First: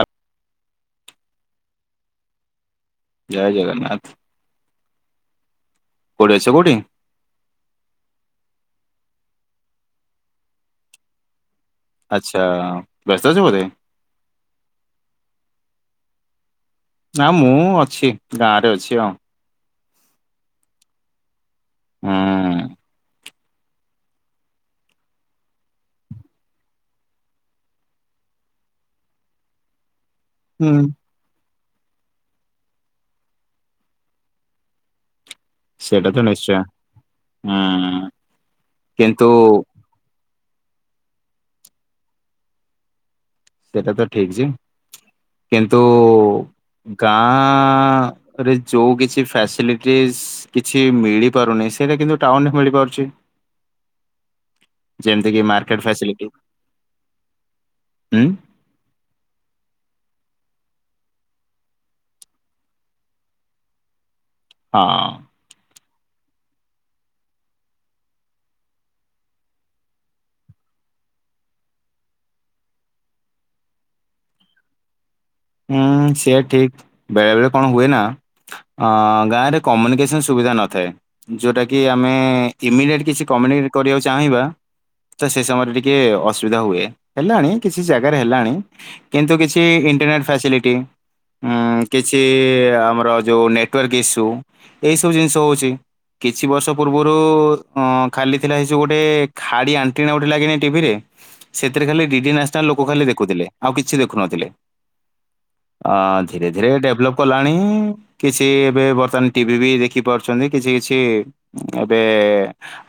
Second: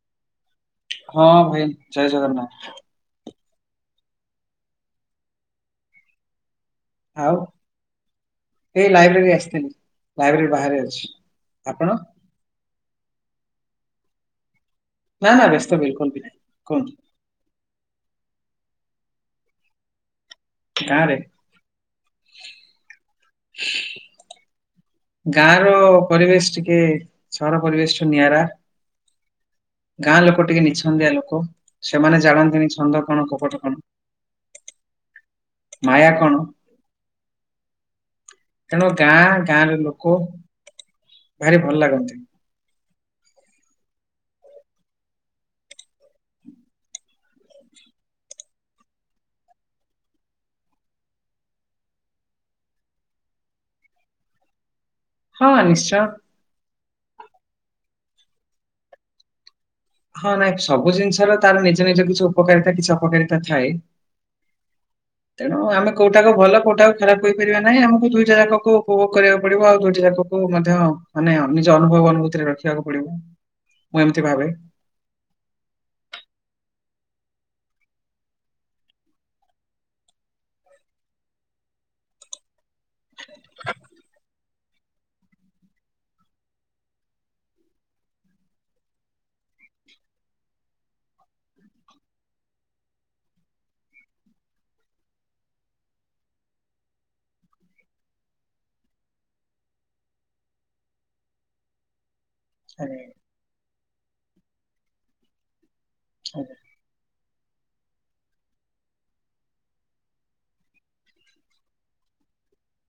ଆ- ହଁ ଭାଇ ଜୟ ଜଗନ୍ନାଥ। ଜୟ ଜଗନ୍ନାଥ। କୋଉଠି ଅଛ କଉଠି? ଆଉ ଏଇ ଲାଇବ୍ରେରୀ ଆସିଥିଲି ଲାଇବ୍ରେରୀ ବାହାରେ ଅଛି, ଆପଣ? ଆଚ୍ଛା। ବ୍ୟସ୍ତ ଅଛ ବୋଧେ? ନା ନା ବ୍ୟସ୍ତ ବିଲକୁଲ ବି ନହିଁ କୁହନ୍ତୁ। ନା ମୁଁ ଅଛି ଗାଁ ରେ ଅଛି ଆଉ। ଗାଁ ରେ ହଁ ଗାଁ ର ପରିବେଶ ଟିକେ ସହର ପରିବେଶ ଠୁ ନିଆରା। ଗାଁ ଲୋକ ଟିକେ ହୁଁ। ନିଛନ୍ଦିଆ ଲୋକ ସେମାନେ ଜାଣନ୍ତିନି ଛନ୍ଦ କଣ କପଟ କଣ। ମାୟା ସେଇଟା ତ ନିଶ୍ଚୟ। ହୁଁ କଣ କିନ୍ତୁ ଗାଁ ଗାଁରେ ଲୋକ ଭାରି ଭଲ ଲାଗନ୍ତି। ସେଇଟା ତ ଠିକ ଯେ କିନ୍ତୁ ଗାଁ ରେ ଯୋଉ କିଛି ଫ୍ୟାସିଲିଟିଜ୍ କିଛି ମିଳିପାରୁନି ସେଇଟା କିନ୍ତୁ ଟାଉନ ରେ ମିଳିପାରୁଛି। ଯେମତି କି ହଁ ମାର୍କେଟ ନିଶ୍ଚୟ ଫଶିଲିଟି। ହୁଁ ହଁ ନାଇଁ ସବୁ ଜିନିଷର ତାର ନିଜ ନିଜ କିଛି ଉପକାରିତା କିଛି ଅପକାରିତା ଥାଏ। ହଁ ତେଣୁ ଆମ କଉଟାକୁ ଭଲ କୋଉଟାକୁ ଖରାପଇପାରିବା ନାହିଁ ଆମକୁ ଦୁଇଟା ଯାକୁ ଉପଭୋଗ କରିବାକୁ ପଡିବ ଆଉ ଦୁଇଟା ଯାକୁ କୁ ମଧ୍ୟ ମାନେ ନିଜ ଅନୁଭବ ଅନୁଭୂତିରେ ରଖିବାକୁ ପଡିବ ମୁଁ ଏମିତି ଭାବେ। ହୁଁ ସେଆ ଠିକ ବେଳେ ବେଳେ କଣ ହୁଏ ନା ଗାଁରେ କମ୍ୟୁନିକେସନ୍ ସୁବିଧା ନଥାଏ ଯେଉଁଟା କିି ଆମେ ଇମିଡ଼ିଏଟ୍ କିଛି [unintelligible] କରିବାକୁ ଚାହିଁବା ତ ସେ ସମୟରେ ଟିକେ ଅସୁବିଧା ହୁଏ। ହେଲାଣି କିଛି ଜାଗାରେ ହେଲାଣି। କିନ୍ତୁ କିଛି ଇଣ୍ଟରନେଟ ଫସିଲିଟି ଉ କିଛି ଆମର ଯୋଉ ନେଟୱାର୍କ ଇସ୍ୟୁ ଏଇ ସବୁ ଜିନିଷ ହଉଛି। କିଛି ବର୍ଷ ପୂର୍ବରୁ ଅ ଖାଲି ଥିଲା ସେସବୁ ଗୋଟେ ଖାଡି ଆଣ୍ଟି ଗୋଟେ ଲାଗି ଟିଭିରେ? ସେଥିରେ ଖାଲି ଡି ଡି ନ୍ୟସନାଲ ଲୋକ ଖାଲି ଆଜ୍ଞା ଦେଖୁଥିଲେ ଆଉ କିଛି ଦେଖୁନଥିଲେ। ଅ ଧୀରେ ଆଜ୍ଞା ଧୀରେ ଡେଭଲପ କଲାଣି କିଛି ଏବେ ବର୍ତ୍ତମାନ ଟିଭି ବି ଦେଖି ପାରୁଛନ୍ତି। କିଛି କିଛି ଏବେ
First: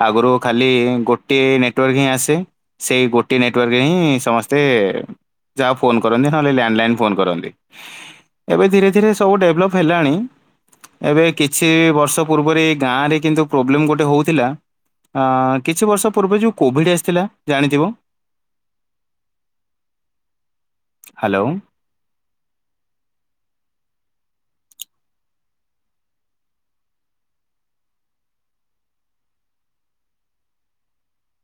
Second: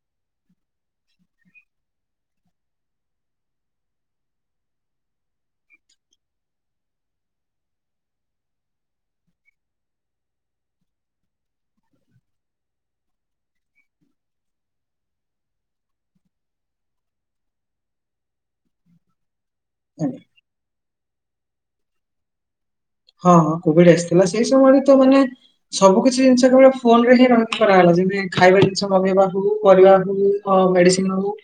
ଆଗରୁ ଖାଲି ଗୋଟିଏ ନେଟୱାର୍କ ହିଁ ଆସେ। ସେଇ ଗୋଟେ ନେଟୱାର୍କରେ ହିଁ ସମସ୍ତେ ଯାହା ଫୋନ କରନ୍ତି। ନହେଲେ ଲ୍ୟାଣ୍ଡଲାଇନ ଫୋନ କରନ୍ତି ଏବେ ଧୀରେ ଧୀରେ ସବୁ ଡେଭଲପ୍ ହେଲାଣି। ଏବେ କିଛି ବର୍ଷ ପୂର୍ବରେ ଏ ଗାଁରେ କିନ୍ତୁ ପ୍ରୋବ୍ଲେମ ଗୋଟେ ହଉଥିଲା। କିଛି ବର୍ଷ ପୂର୍ବେ ଯେଉଁ କୋଭିଡ଼୍ ଆସିଥିଲା ଜାଣିଥିବ। [inaudible] ହୁଁ। ହ୍ୟାଲୋ। ହଁ ହଁ କୋଭିଡ ଆସିଥିଲା ସେଇ ସମୟରେ ତ ମାନେ ସବୁ କିଛି ଜିନିଷ କେବଳ ଫୋନ ରେ ହିଁ ରକି କରାଗଲା ଯେମତି ଖାଇବା ଜିନିଷ ମଗେଇବା ହଉ ପରିବା ହଉ ହଉ ମେଡିସିନ ହଉ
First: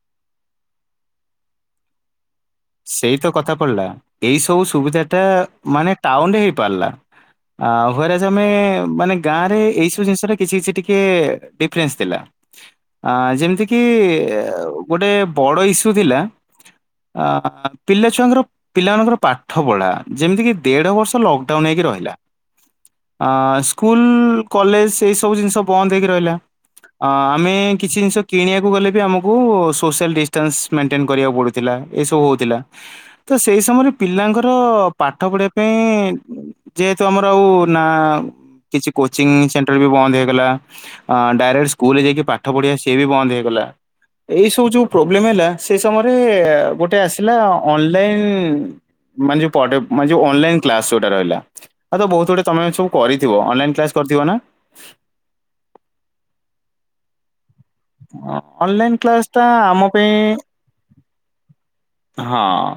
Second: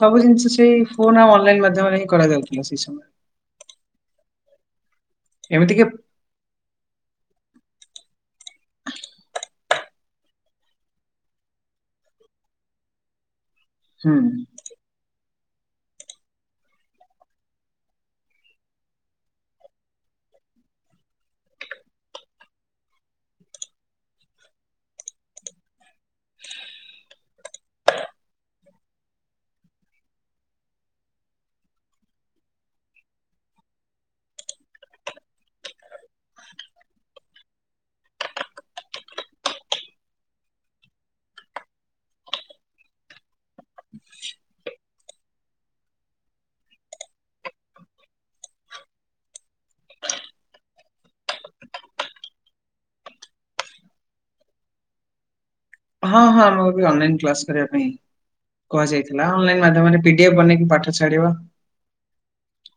ସବୁ ଜିନିଷ ସେଇ ଫୋନ ଆଉ ଅନଲାଇନ ମାଧ୍ୟମରେ ହିଁ କରାଯାଉଚି। ସେଇ ତ କଥା ପଡଲା ଏଇ ସବୁ ସୁବିଧା ଟା ଏମିତି କି ମାନେ ଟାଉନରେ ହେଇ ପାର୍ଲା ଆଉ [unintelligible] ମାନେ ଗାଁରେ ଏଇ ସ୍ ସବୁ ଜିନସରେ କିଛି କିଛି ଟିକେ ଡିଫରେନ୍ସ ଥିଲା ଆ ଯେମିତି କି ହୁଁ ଅ ଉ ଗୋଟେ ବଡ଼ ଇସ୍ୟୁ ଥିଲା ଅ ପିଲାଛୁଆଙ୍କର ପିଲାମାନଙ୍କର ପାଠ ପଢଲା ଯେମିତି କି ଦେଢ ବର୍ଷ ଲକଡାଉନ ହେଇକି ରହିଲା। ଆ ସ୍କୁଲ କଲେଜ ସେଇ ସବୁ ଜିନିଷ ବନ୍ଦ ହେଇକି ରହିଲା। ଅଁ ଆମେ କିଛି ଜିନିଷ କିଣିବାକୁ ଗଲେ ବି ଆମକୁ ସୋସିଆଲ ଡିଷ୍ଟାନ୍ସ ମେଣ୍ଟେନ କରିବାକୁ ପଡ଼ୁଥିଲା। ଏସବୁ ଉଥିଲା ତ ସେଇ ସମୟରେ ପିଲାଙ୍କର ପାଠ ପଢିବା ପାଇଁ ଯେହେତୁ ଆମର ଆଉ ନା କିଛି କୋଚିଂ ସେଣ୍ଟର ବି ବନ୍ଦ ହେଇଗଲା। ଅ ଡାଇରେକ୍ଟ ସ୍କୁଲ ଯାଇକି ପାଠ ପଢିବା ସିଏ ବି ବନ୍ଦ ହେଇଗଲା। ଏଇ ସବୁ ଯୋଉ ପ୍ରୋବ୍ଲେମ ହେଲା ସେ ସମୟରେ ଗୋଟେ ଆସିଲା ଅନଲାଇନ ମାନେ ଯ ମାନେ ଯ ଅନଲାଇନ କ୍ଲାସ ଯୋଉଟା ରହିଲା? ହଉ ତ ବହୁତ ଗୁଟେ ତମେ ସବୁ କରିଥିବ ଅନଲାଇନ୍ କ୍ଲାସ୍ କରିଥିବ ନା? ହଁ ହଁ ଆମର ଏ ଅନଲାଇନ୍ କ୍ଲାସ କରିବା ପାଇଁ ଅନଲାଇନ କ୍ଲାସ କୁହାଯାଇଥିଲା ଟା [unintelligible] ଆମ ମାଧ୍ୟମରେ ପାଇଁ ଫିଡ଼ିଫେ ବନେଇକି ପାଠ ଛାଡ଼ିବା। ହଁ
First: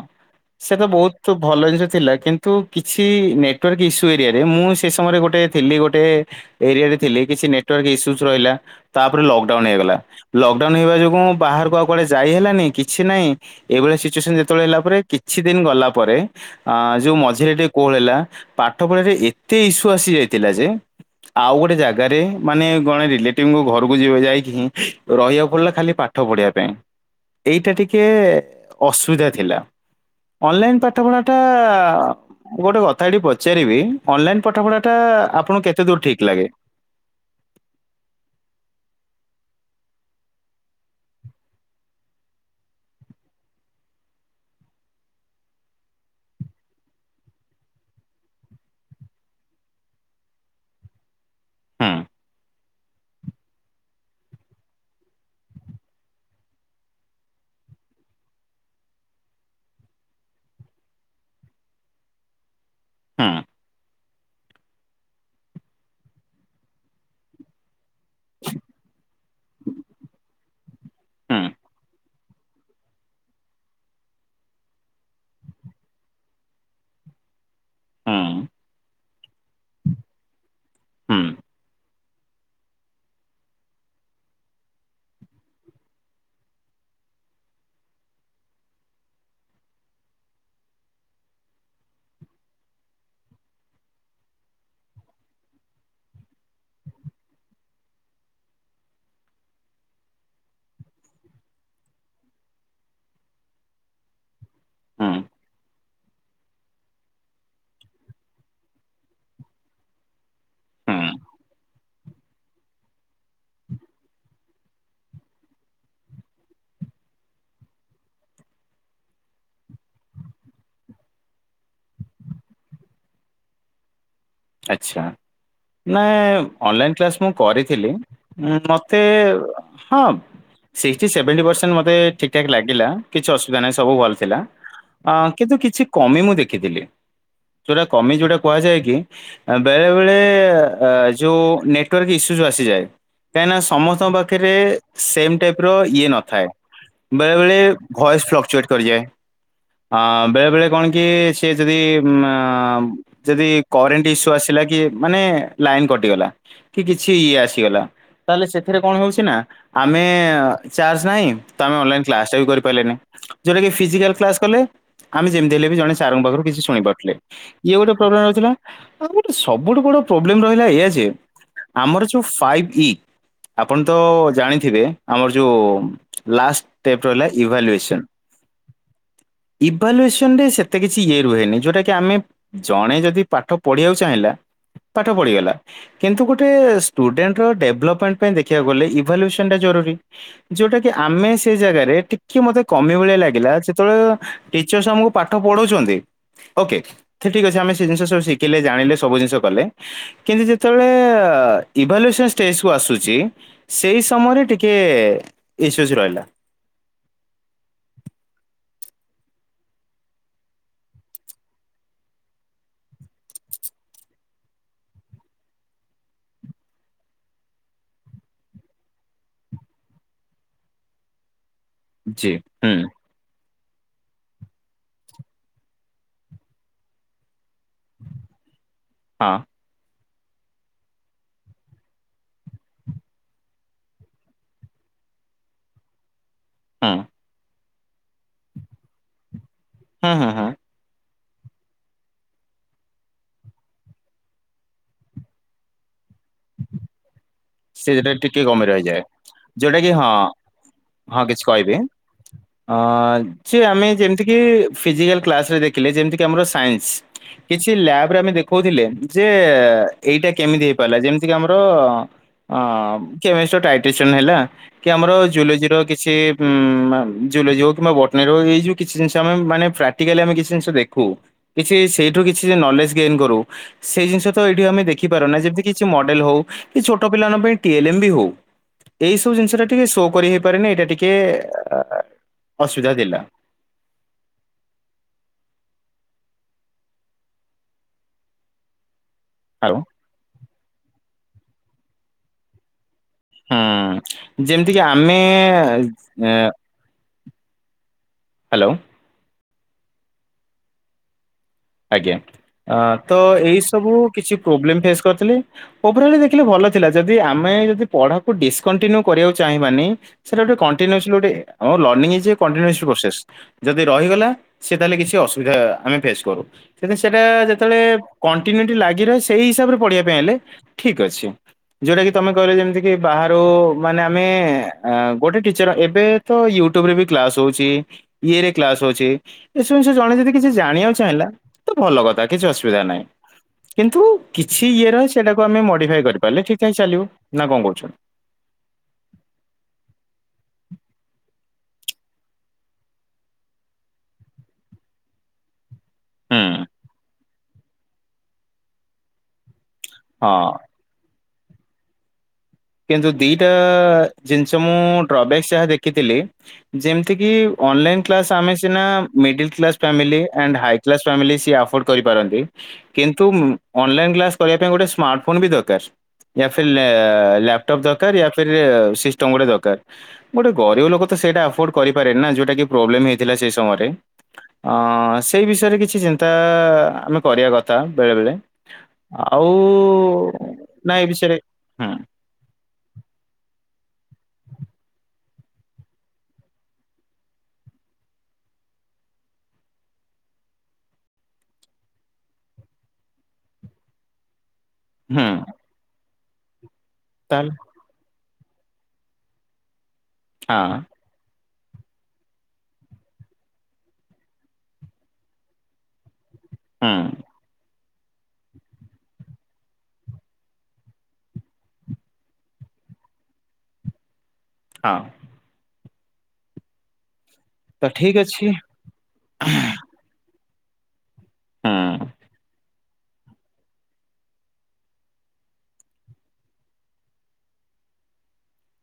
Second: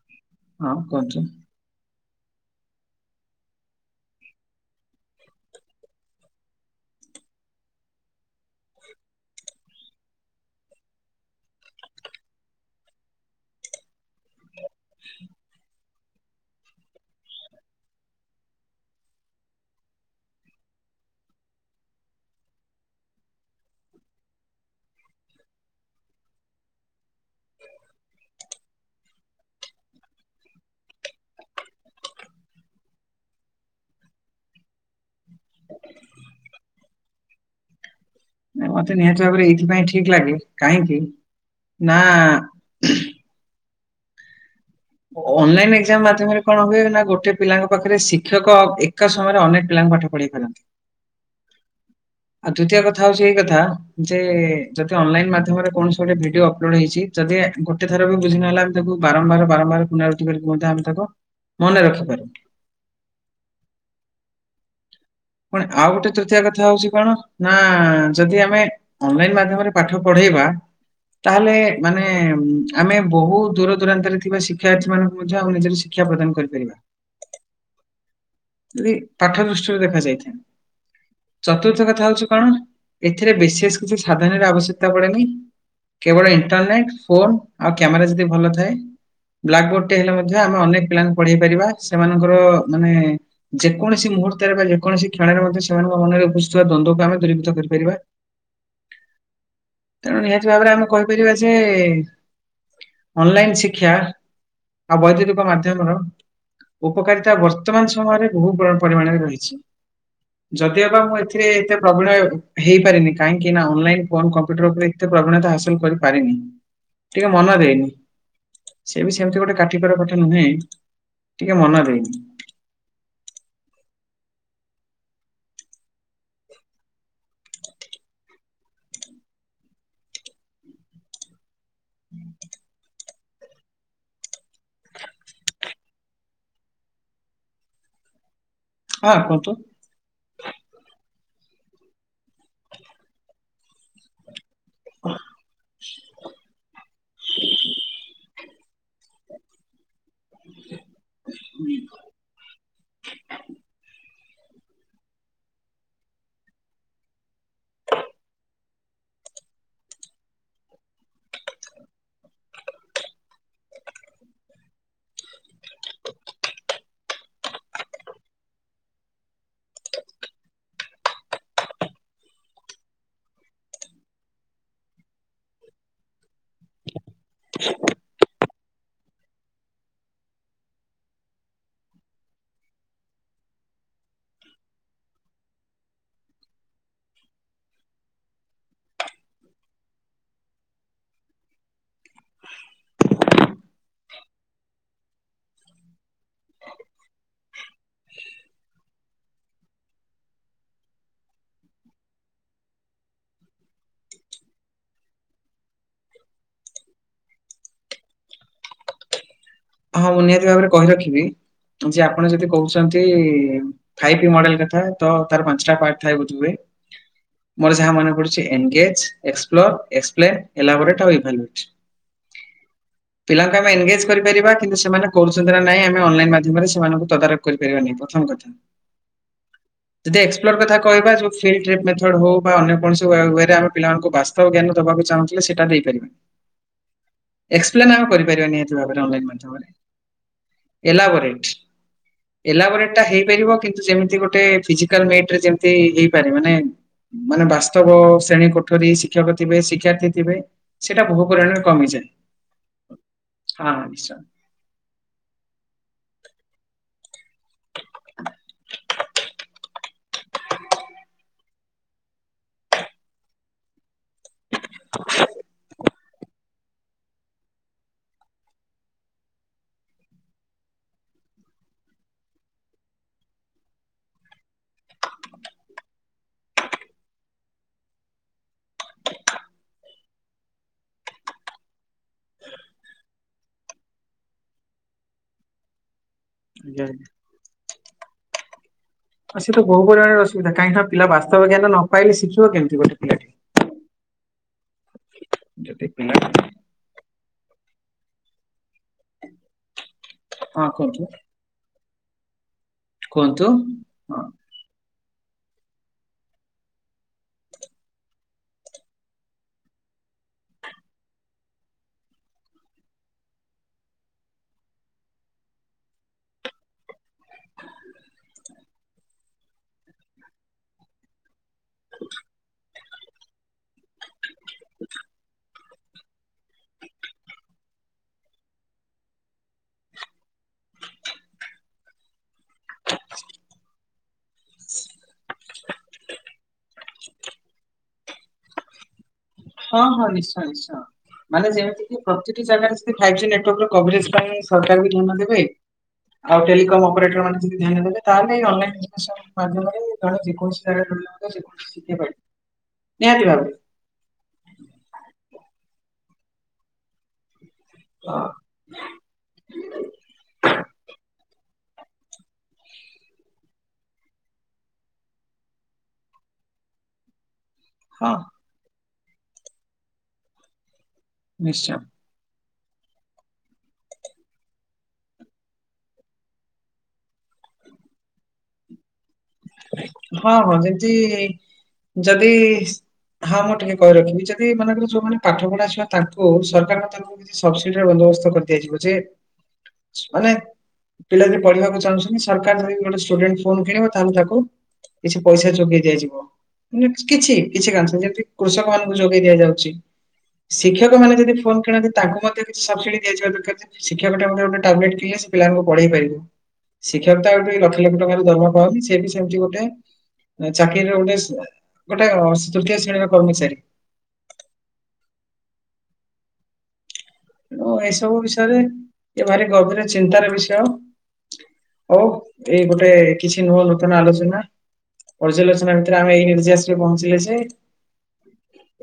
ସେ ତ କୁହନ୍ତୁ ବହୁତ ଭଲ ଜିନିଷ ଥିଲା କିନ୍ତୁ କିଛି ନେଟୱାର୍କ ଇସ୍ୟୁ ଏରିଆରେ ମୁଁ ସେ ସମୟରେ ଗୋଟେ ଥିଲି ଗୋଟେ? ଏରିଆରେ ଥିଲି କିଛି ନେଟାର୍କ ଇସୁସ୍ ରହିଲା। ତାପରେ ଲକଡାଉନ ହେଇଗଲା ଲକଡାଉନ ହେଇବା ଯୋଗୁ ବାହାରକୁ ଆଉ କୁଆଡେ ଯାଇ ହେଲାନି କିଛି ନାହିଁ। ଏଇଭଳିଆ ସିଚୁଏସନ ଯେତେବେଳେ ହେଲା ପରେ କିଛି ଦିନ ଗଲା ପରେ ଅ ଯୋଉ ମଝିରେ ଟିକେ କୋହ ହେଲା ପାଠ ପଢରେ ଏତେ ଇସ୍ୟୁ ଆସି ଯାଇଥିଲା ଯେ ଆଉ ଗୋଟେ ଜାଗାରେ ମାନେ ଗଣେ ରିଲେଟିଭ ଘରକୁ ଯିବେ ଯାଇକି, ହିଁ ରହିବାକୁ ପଡ଼ିଲା ଖାଲି ପା ପାଠ ପଢିବା ପାଇଁ ଏଇଟା ଟିକେ ଅସୁବିଧା ଥିଲା ଅନଲାଇନ୍ ପାଠପଢ଼ା ଟା ମୁଁ ଗୋଟେ କଥା ଏଠି ପଚାରିବି ଅନଲାଇନ୍ ପାଠ ପଢାଟା ଆପଣଙ୍କୁ କେତେ ଦୂର ଠିକ୍ ଲାଗେ? ନାଇଁ ମତେ ନିହାତି ଭାବରେ ଏଇଥିପାଇଁ ଠିକ୍ ଲାଗେ କାହିଁକି ନା ଅନଲାଇନ୍ ଏକ୍ଜାମ ମାଧ୍ୟମରେ କଣ ହୁଏ ନା, ଗୋଟେ ପିଲାଙ୍କ ପାଖରେ ଶିକ୍ଷକ ଏକା ସମୟରେ ଅନେକ ପିଲାଙ୍କୁ ପାଠ ପଢେଇ ପାରନ୍ତି। [inaudible] ଦ୍ୱିତୀୟ କଥା ହଉଚି ଏଇ କଥା, ଯେ ଯଦି ଅନଲାଇନ୍ ମାଧ୍ୟମରେ କୌଣସି ଗୋଟେ ଭିଡିଓ ଅପଲୋଡ଼ ହେଇଚି ଯଦି ଗୋଟେ ଥରବି ବୁଝିିନହେଲା, ଆ ତାକୁ ବାରମ୍ବାର ବାରମ୍ବାର [unintelligible] ମଧ୍ୟ ଆମେ ତାକୁ ମନେ ରଖିପାରୁ। ହୁଁ। ପୁଣି ଆଉ ଗୋଟେ ତୃତୀୟା କଥା ହଉଚି କଣ ନା ଯଦି ଆମେ ଅନଲାଇନ୍ ମାଧ୍ୟମରେ ପାଠ ପଢେଇବା ହୁଁ ତାହେଲେ ମାନେ ଆମେ ବହୁତ୍ ଦୂର ଦୂରାନ୍ତରେ ଥିବା ଶିକ୍ଷାର୍ଥୀ ମାନଙ୍କୁ ମଧ୍ୟ ଆମ ନିଜର ସି ଶିକ୍ଷା ପ୍ରଦାନ କରିପାରିବା। ହୁଁ। ପାଠ ଦୃଷ୍ଟିରେ ଦେଖା ହୁଁ ଯାଇଥାଏ ଚତୁର୍ଥ କଥା ହଉଚୁ କଣ ଏଥିରେ ବିଶେଷ କିଛି ସାଧନର ଆବଶ୍ୟକତା ପଡ଼େନି। କେବଳ ଇଣ୍ଟରନେଟ୍ ଫୋନ୍ ଆଉ କ୍ୟାମେରା ଯଦି ଭଲ ଥାଏ ବ୍ଲାକ୍ ବୋର୍ଡ ଟେ ହେଲେ ମଧ୍ୟ ଆମେ ଅନେକ ପିଲାଙ୍କୁ ପଢ଼େଇ ପାରିବା ସେମାନଙ୍କର ମାନେ ଯେକୌଣସି ମୁହୂର୍ତ୍ତରେ ବା ଯେକୌଣସି କ୍ଷଣରେ ମଧ୍ୟ ସେମାନଙ୍କ ମନରେ ଉପୁଥିବା ଦ୍ୱନ୍ଦ୍ୱକୁ ଆମେ ଦୂରୀଭୂତ କରିପାରିବା [inaudible] ତେଣୁ ନିହାତି ଭାବରେ ଆମେ କହିପାରିବା ଯେ ଅନନ୍ଲାଇନ୍ ଶିକ୍ଷା ଆଉ ହୁଁ ବୈଦକିକ ମାଧ୍ୟମର ଉପକାରିତା ବର୍ତ୍ତମାନ ସମୟରେ ବହୁ ପର ପରିମାଣରେ ରହିଚି। [inaudible] ଯଦିଓ ବା ମୁଁ ଏଥିରେ ଏତେ ପ୍ରବଳ ହେଇପାରିନି, କାହିଁକି ନା ଅନଲାଇନ ଫୋ କମ୍ପ୍ୟୁଟର ଉପରେ ଏ ପ୍ରବଣତା ହାସଲ କରିପାରିନି ଟିକେ ମନ ଦେଇନି। ସିଏବି ସେମିତି ଗୋଟେ କାଟିବାର କଥା ନୁହେଁ, ଟିକେ ମନ ଦେଇନି। ଆଚ୍ଛା। ନାଇଁ ଅନଲାଇନ କ୍ଲାସ ମୁଁ କରିଥିଲି ମତେ ହଁ ସିକ୍ସଟି ସେଭେଣ୍ଟି ପରସେଣ୍ଟ ମତେ ଠିକ୍ ଠାକ୍ ଲାଗିଲା, କିଛି ଅସୁବିଧା ନାହିଁ ସବୁ ଭଲ ଥିଲା। ଅ କିନ୍ତୁ କିଛି କମି ମୁଁ ଦେଖିଥିଲି ଯୋଉଟା କମି ଯୋଉଟା କୁହାଯାଏ କି ହଁ କୁହନ୍ତୁ। ଆ ବେ ବେଳେ ଅଁ ଯୋଉ ନେଟାର୍ ଇସୁଜ୍ ଆସିଯାଏ କାହିଁନା ସମସ୍ତଙ୍କ ପାଖରେ ତେବେ ସେମ ଟାଇପ ର ଇଏ ନଥାଏ ବେଳେ ବେଳେ ଭଏସ୍ ଫ୍ଲକ୍ଚୁଏଟ କରିଯାଏ ଅ ବେଳେ ବେଳେ କଣ କି ସିଏ ଯଦି ମୂ ଆଁ ଯଦି କରେଣ୍ଟ ଇସ୍ୟୁ ଆସିଲା କି ମାନେ ଲାଇନ କଟିଗଲା କି କିଛି ଇଏ ଆସିଗଲା। ତାହେଲେ ସେଥିରେ କଣ ହଉଚି ନା ଆମେ ଚାର୍ଜ ନାହିଁ ତ ଆମେ ଅନଲାଇନ କ୍ଲାସ ଟା ବି କରିପାଇଲେନାଇ। ଯୋଉଟା କି ଫିଜିକାଲ କ୍ଲାସ କଲେ ଆମେ ଯେମିତି ହେଲେ ଜଣେ ସାରଙ୍କ ପାଖରୁ କିଛି ଶୁଣି ପାରୁଥିଲେ ଇଏ ଗୋଟେ ପ୍ରୋବ୍ଲେମ ରହୁଥିଲା। ଆ ଗୋଟେ ସବୁଠୁ ବଡ ପ୍ରୋବ୍ଲେମ ରହିଲା ଏୟା ଯେ ଆମର ଯୋଉ ଫାଇଭ୍ ଇ ଆପଣ ତ ଜାଣିଥିବେ ଆମର ଯୋଉଁ ଲାଷ୍ ଟ ରହିଲା ଇଭାଲୁଏସନ୍। ଇଭାଲୁଏସନ ରେ ସେତେ କିଛି ଇଏ ରୁହେନି ଯୋଉ ଟା କି ଆମେ ଜଣେ ଯଦି ପାଠ ପଢିବାକୁ ଚାହିଁଲା ପାଠ ପଢିଗଲା। କିନ୍ତୁ ଗୋଟେ ଷ୍ଟୁଡେଣ୍ଟ ର ଡେଭଲପମେଣ୍ଟ ପାଇଁ ଦେଖିବାକୁ ଗଲେ ଇଭଲ୍ୟୁସନଟା ଜରୁରୀ। ଯୋଉଟା କି ଆମେ ସେ ଜାଗାରେ ଟିକେ ମତେ କମି ଭଳିଆ ଲାଗିଲା ଯେତେବେଳେ ଟିଚର୍ସ ଆମକୁ ପାଠ ପଢଉଛନ୍ତି ଓକେ ତେ ଠିକ ଅଛି ଆମେ ସେ ଜିନିଷ ସେ ସ୍ ଶିଖିଲେ ଜାଣିଲେ ସବୁ ଜିନିଷ କଲେ। କିନ୍ତୁ ଯେତେବେଳେ ଇଭାଲୁସନ ଷ୍ଟେସ୍ କୁ ଆସୁଚି ସେଇ ସମୟରେ ଟିକେ ଇସୂସ୍ ରହିଲା। ହଁ ମୁଁ ନିହାତି ଭାବରେ କହି ରଖିବି ଯେ ଆପଣ ଯଦି କହୁଛନ୍ତି? ଫାଇପି ଇ ମଡେଲ କଥା ତ ତାର ପାଞ୍ଚଟା ପାଟ୍ ଥାଏ ବଧହୂଏ। ମୋର ଯାହା ମନେ ପଡୁଛି ଏନଙ୍ଗେଜ୍ ଏକ୍ସପ୍ଲୋର ଏକ୍ସପ୍ଲେନ୍ ଏଲାବୋରେଟ୍ ଆଉ ଏଭାଲୁଏସନ। ଜି ହୁଁ। ପିଲାଙ୍କୁ ଆମେ ଏନ୍ଗେଜ କରିପାରିବା। କିନ୍ତୁ ସେମାନେ କରୁଛନ୍ତି ନା ନାଇଁ ଆମେ ଅନଲାଇନ ମାଧ୍ୟମରେ ସେମାନଙ୍କୁ ତଦାରଖ କରିପାରିବା ନାଇଁ ପ୍ରଥମ କଥା। ହଁ। ଯଦି ଏକ୍ସପ୍ଲୋର କଥା କହିବା ଫିଲ୍ଡ୍ରପ୍ ମେଥଡ ହଉ ବା ଅନ୍ୟ କୌଣସି ୱେ ୱେରେ ଆମେ ପିଲମାନଙ୍କୁ ବାସ୍ ଜ୍ଞାନ ଦବାକୁ ଚାହୁଁଥିଲେ ସେଟା ଦେଇପାରିବେ। ହଁ। ଏକ୍ସପ୍ଲେନ୍ ଆମେ କରିପାରିବା ନିିହାତି ଭାବରେ ଅନଲାଇନ୍ ମାଧ୍ୟମରେ। ହୁଁ ହୁଁ ହୁଁ। ଏଲା ବରେଟ୍। ଏଲା ବରେଟ୍ ଟା ହେଇପାରିବ କିନ୍ତୁ ଯେମିତି ଗୋଟେ ଫିଜିକାଲ୍ ମେଟରେ ଯେମତି ହେଇପାରେ ମାନେ ମାନେ ସେ ବାସ୍ତବ ସେଟା ଟିକେ ଶ୍ରେଣୀ କମି କୋଠରୀ ରହିଯାଏ। ଶିକ୍ଷକ ଥିବେ ଯୋଉଟା କି ହଁ ଶିକ୍ଷାର୍ଥୀ ଥିବେ ସେଇଟା ହଁ ବହୁ କିଛି ପରିମାଣରେ କହିବି। କମିଯାଏ। ଅ ସେ ହଁ ଆମେ ନିଶ୍ଚୟ। ଯେମିତିକି ଫିଜିକାଲ୍ କ୍ଲାସ୍ ରେ ଦେଖିଲେ ଯେମିତିକି ଆମର ସାଇନ୍ସ। କିଛି ଲ୍ୟାବ୍ ରେ ଆମେ ଦେଖଉଥିଲେ, ଯେ ଏଇଟା କେମିତି ହେଇପାରିଲା ଯେମିତି କି ଆମର ଅଁ କେମେଷ୍ଟ୍ରି ର ଟାଇଟେସନ୍ ହେଲା କି ଆମର ଜୁଲୋଜି ର କିଛି ମା ଜୁଲୋଜି ହଉ କିମ୍ବା ବଟିନର ହଉ, ଏଇ ଯଉ କିଛି ଜିନିଷ ଆମେ ମାନେ ପ୍ରାକ୍ଟିକାଲି ଆମେ କିଛି ଜିନିଷ ଦେଖୁ। କିଛି ସେଇଠୁ କିଛି ନଲେଜ୍ ଗେନ୍ କରୁ। ସେଇ ଜିନିଷ ତ ଏଇଠି ଆମେ ଦେଖିପାରୁନା। ଯେମିତି କିଛି ମଡେଲ୍ ହଉ କି ଛୋଟ ପିଲା ମାନଙ୍କ ପାଇଁ ଟିଏ ଏଲ୍ ଏମ୍ ବି ହଉ। ଏଇ ସବୁ ଜିନିଷ ଟା ଟିକେ ଶୋ କରି ହେଇପାରେନି, ଏଇଟା ଟିକେ ଅସୁବିଧା ଦେଲା। [unintelligible] ଆ ସେ ତ ଆଉ ବହୁରିମାଣରେ ଅସୁବିଧା। କାହିଁକି ନା ପିଲା ବାସ୍ତବ ଜ୍ଞାନ ନ ପାଇଲେ ଶିଖିବ କେମତି ଗୋଟେ ପିଲା। ହୁଁ। ଯେମିତିକି ଆମେ ଯଦି ପିଲା ଏ ହ୍ୟାଲୋ। ହଁ କୁହନ୍ତୁ। ଆଜ୍ଞା। ତ କୁହନ୍ତୁ ଏଇ ସବୁ ହଁ କିଛି ପ୍ରୋବ୍ଲେମ୍ ଫେସ୍ କରିଥିଲି। ଓଭରଆଲି ଦେଖିଲେ ଭଲ ଥିଲା। ଯଦି ଆମେ ଯଦି ପଢାକୁ ଡିସକଣ୍ଟିନ୍ୟୁ କରିବାକୁ ଚାହିଁବାନି ସେଟା ଗୋଟେ କଣ୍ଟିନୁଏସଲି ଗୋଟେ ଆମର learning is a continuous process. ଯଦି ରହିଗଲା ସିଏ ତାହେଲେ କିଛି ଅସୁବିଧା ଆମେ ଫେସ୍ କରୁ। ସେଇଟା ଯେତେବେଳେ କଣ୍ଟିନ୍ୟୁଟି ଲାଗି ରହେ ସେଇ ହିସାବରେ ପଢିବା ପାଇଁ ହେଲେ ଠିକ୍ ଅଛି। ଯୋଉଟା କିି ତମେ କହିଲ ଯେମିତି କି ବାହାରୁ ମାନେ ଆମେ ଗୋଟେ ଟିଚର୍ ଏବେ ତ ୟୁଟ୍ୟୁବ ରେ ବି କ୍ଲାସ୍ ହଉଚି। ଇଏରେ କ୍ଲାସ୍ ଅଛି। ଏସବୁ ଜିନିଷ ଜଣେ ଯଦି କିଛି ଜାଣିବାକୁ ଚାହିଁଲା ତ ଭଲ କଥା କିଛି ଅସୁବିଧା ନାହିଁ। କିନ୍ତୁ କିଛି ଇଏ ରହେ, ସେଇଟାକୁ ଆମେ ମଡ଼ିଫାଏ କରିପାରିଲେ ଠିକ୍ ଠାକ୍ ଚାଲିବ। ନା କଣ କହୁଚ? ହଁ ହଁ ନିଶ୍ଚୟ ନିଶ୍ଚୟ। ମାନେ ଯେମିତି କି ପ୍ରତିଟି ଜାଗାରେ ସେ ଫାଇପି ଜି ନେଟୱର୍କ ର କଭରେଜ୍ ପାଇଁ ସରକାର ବି ଧ୍ୟାନ ଦେବେ। ହୁଁ। ଆଉ ଟେଲିକମ୍ ଅପରେଟର ମାନେ ଯଦି ଧ୍ୟାନ ଦେବେ ତାହେଲେ ଅନଲାଇନ୍ ଜିନିଷ। [unintelligible] କାରଣ ହଁ ଯେକୌଣସି ଜାଗାରେ ରହିଲେ ମଧ୍ଯ [unintelligible] ଶିଖି ପାରିବ। କିନ୍ତୁ ନିହାତି ଦିଟା ଭାବରେ ଜିନିଷ ମୁଁ ଟ୍ରବ୍ୟାକ୍ ଯାହା ଦେଖିଥିଲି ଯେମିତିକି ଅନଲାଇନ୍ କ୍ଲାସ୍ ଆମେ ସିନା middle class family and high class family ସିଏ ଆଫୋର୍ଡ କରିପାରନ୍ତି। କିନ୍ତୁ ଅନଲାଇନ୍ କ୍ଲାସ୍ କରିବା ପାଇଁ ଗୋଟେ ସ୍ମାର୍ଟ ଫୋନ୍ ବି ଦରକାର। [unintelligible] ଲ୍ୟା ପଟପ୍ ହଁ ଦରକାର ୟା ଫିର୍ ସିଷ୍ଟମ୍ ଗୋଟେ ଦରକାର। ଗୋଟେ ଗରିବ ଲୋକ ଅଫୋର୍ଟ ନିଶ୍ଚୟ କରି ପାରେନି ନା। ଯୋଉଟା କି ପ୍ରୋବ୍ଲେମ୍ ହେଇଥିଲା ସେଇ ସମୟରେ। ଅ ସେଇ ବିଷୟରେ କିଛି ଚିନ୍ତା ଆମେ କରିବା କଥା ବେଳେବେଳେ। ଆଉ ହଁ ହଁ ନା ଏ ଯେମିତି ବିଷୟରେ ହୁଁ। [unintelligible] ହଁ ମୁଁ ଟିକେ କହି ରଖିବି ଯଦି ମନେକର ଯୋଉମାନେ ପାଠପଢା ଛୁଆ ତାଙ୍କୁ ସରକାର ତାଙ୍କୁ କିଛି ସବ୍ସିଡିର ବନ୍ଦୋବସ୍ତ କରିଦିଆଯିବ ଯେ ମାନେ ପିଲା ଯଦି ପଢିବାକୁ ଚାହୁଁଛନ୍ତି ସରକାର ଯଦି ଗୋଟେ ଷ୍ଟୁଡେଣ୍ଟ ଫୋନ୍ କିଣିବ ତାହେଲେ ତାକୁ କିଛି ହୁଁ ପଇସା ଯୋଗେଇ ଦିଆଯିବ କିଛି ତାହେଲେ କିଛି କାଂଶ ଯେମତି କୃଷକ ମାନଙ୍କୁ ଯୋଗେଇ ଦିଆଯାଉଚି, ହଁ ଶିକ୍ଷକ ମାନେ ଯଦି ଫୋନ୍ କିଣ ତାଙ୍କୁ ମଧ୍ୟ କିଛି ସବସିଡି ଦିଆଯିବା ଦରକାର ଯେ ଶିକ୍ଷକ ଗୋଟେ ଟାବଲେଟ୍ କିଣିଲେ ସେ ପିଲାଙ୍କୁ ପଢେଇ ପାରିବେ। ହୁଁ ଶିକ୍ଷକତା ଆଉ ଟିକେ ଲକ୍ଷ ଲକ୍ଷ ଟଙ୍କାର ଦରମା ପାଉନି। ସେଏ ବି ସେମତି ଗୋଟେ ଚାକିରିର ଗୋଟେ ଗୋଟେ ଅ ତୃତୀୟ ଶ୍ରେଣୀର କର୍ମଚାରୀ। ହଁ। ଓ ତ ଏସବୁ ଠିକ୍ ଅଛି ବିଷୟରେ ଏ ଭାରି ଗଭୀର ଚିନ୍ତାର ବିଷୟ। ହୁଁ ଓଉ ଏ ଗୋଟେ କିଛି ନୂଆ ନୂତନ ଆଲୋଚନା, ପର୍ଯ୍ୟାଲୋଚନା ଭିତରେ ଆମେ ଏଇ ନିର୍ଯେଶ ରେ ପହଞ୍ଚିଲେ ଯେ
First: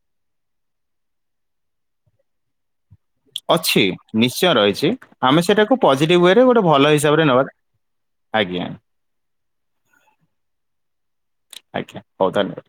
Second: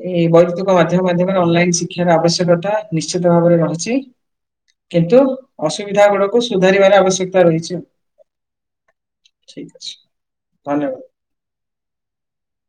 ଏଇ ବୈତୁକ ମାଧ୍ୟ ମାଧ୍ୟମରେ ଅନଲାଇନ ଶିକ୍ଷାର ଆବଶ୍ୟକତା ନିି ନିଶ୍ଚିତ ଭାବରେ ଅଛି ରହିଛି, ନିଶ୍ଚୟ ରହିଛି। କିନ୍ତୁ ଆମେ ସେଟାକୁ ଅସୁବିଧା ପଜିଟିଭ ୱେରେ ଗୁଡକୁ ଗୋଟେ ଭଲ ସୁଧାରିବାର ହିସାବରେ ନେବା ଆବଶ୍ୟକତା ରହିଚି। ଆଜ୍ଞା। ଠିକ ଅଛି, ଧନ୍ୟବାଦ। ଆଜ୍ଞା, ହଉ ତାଲେ।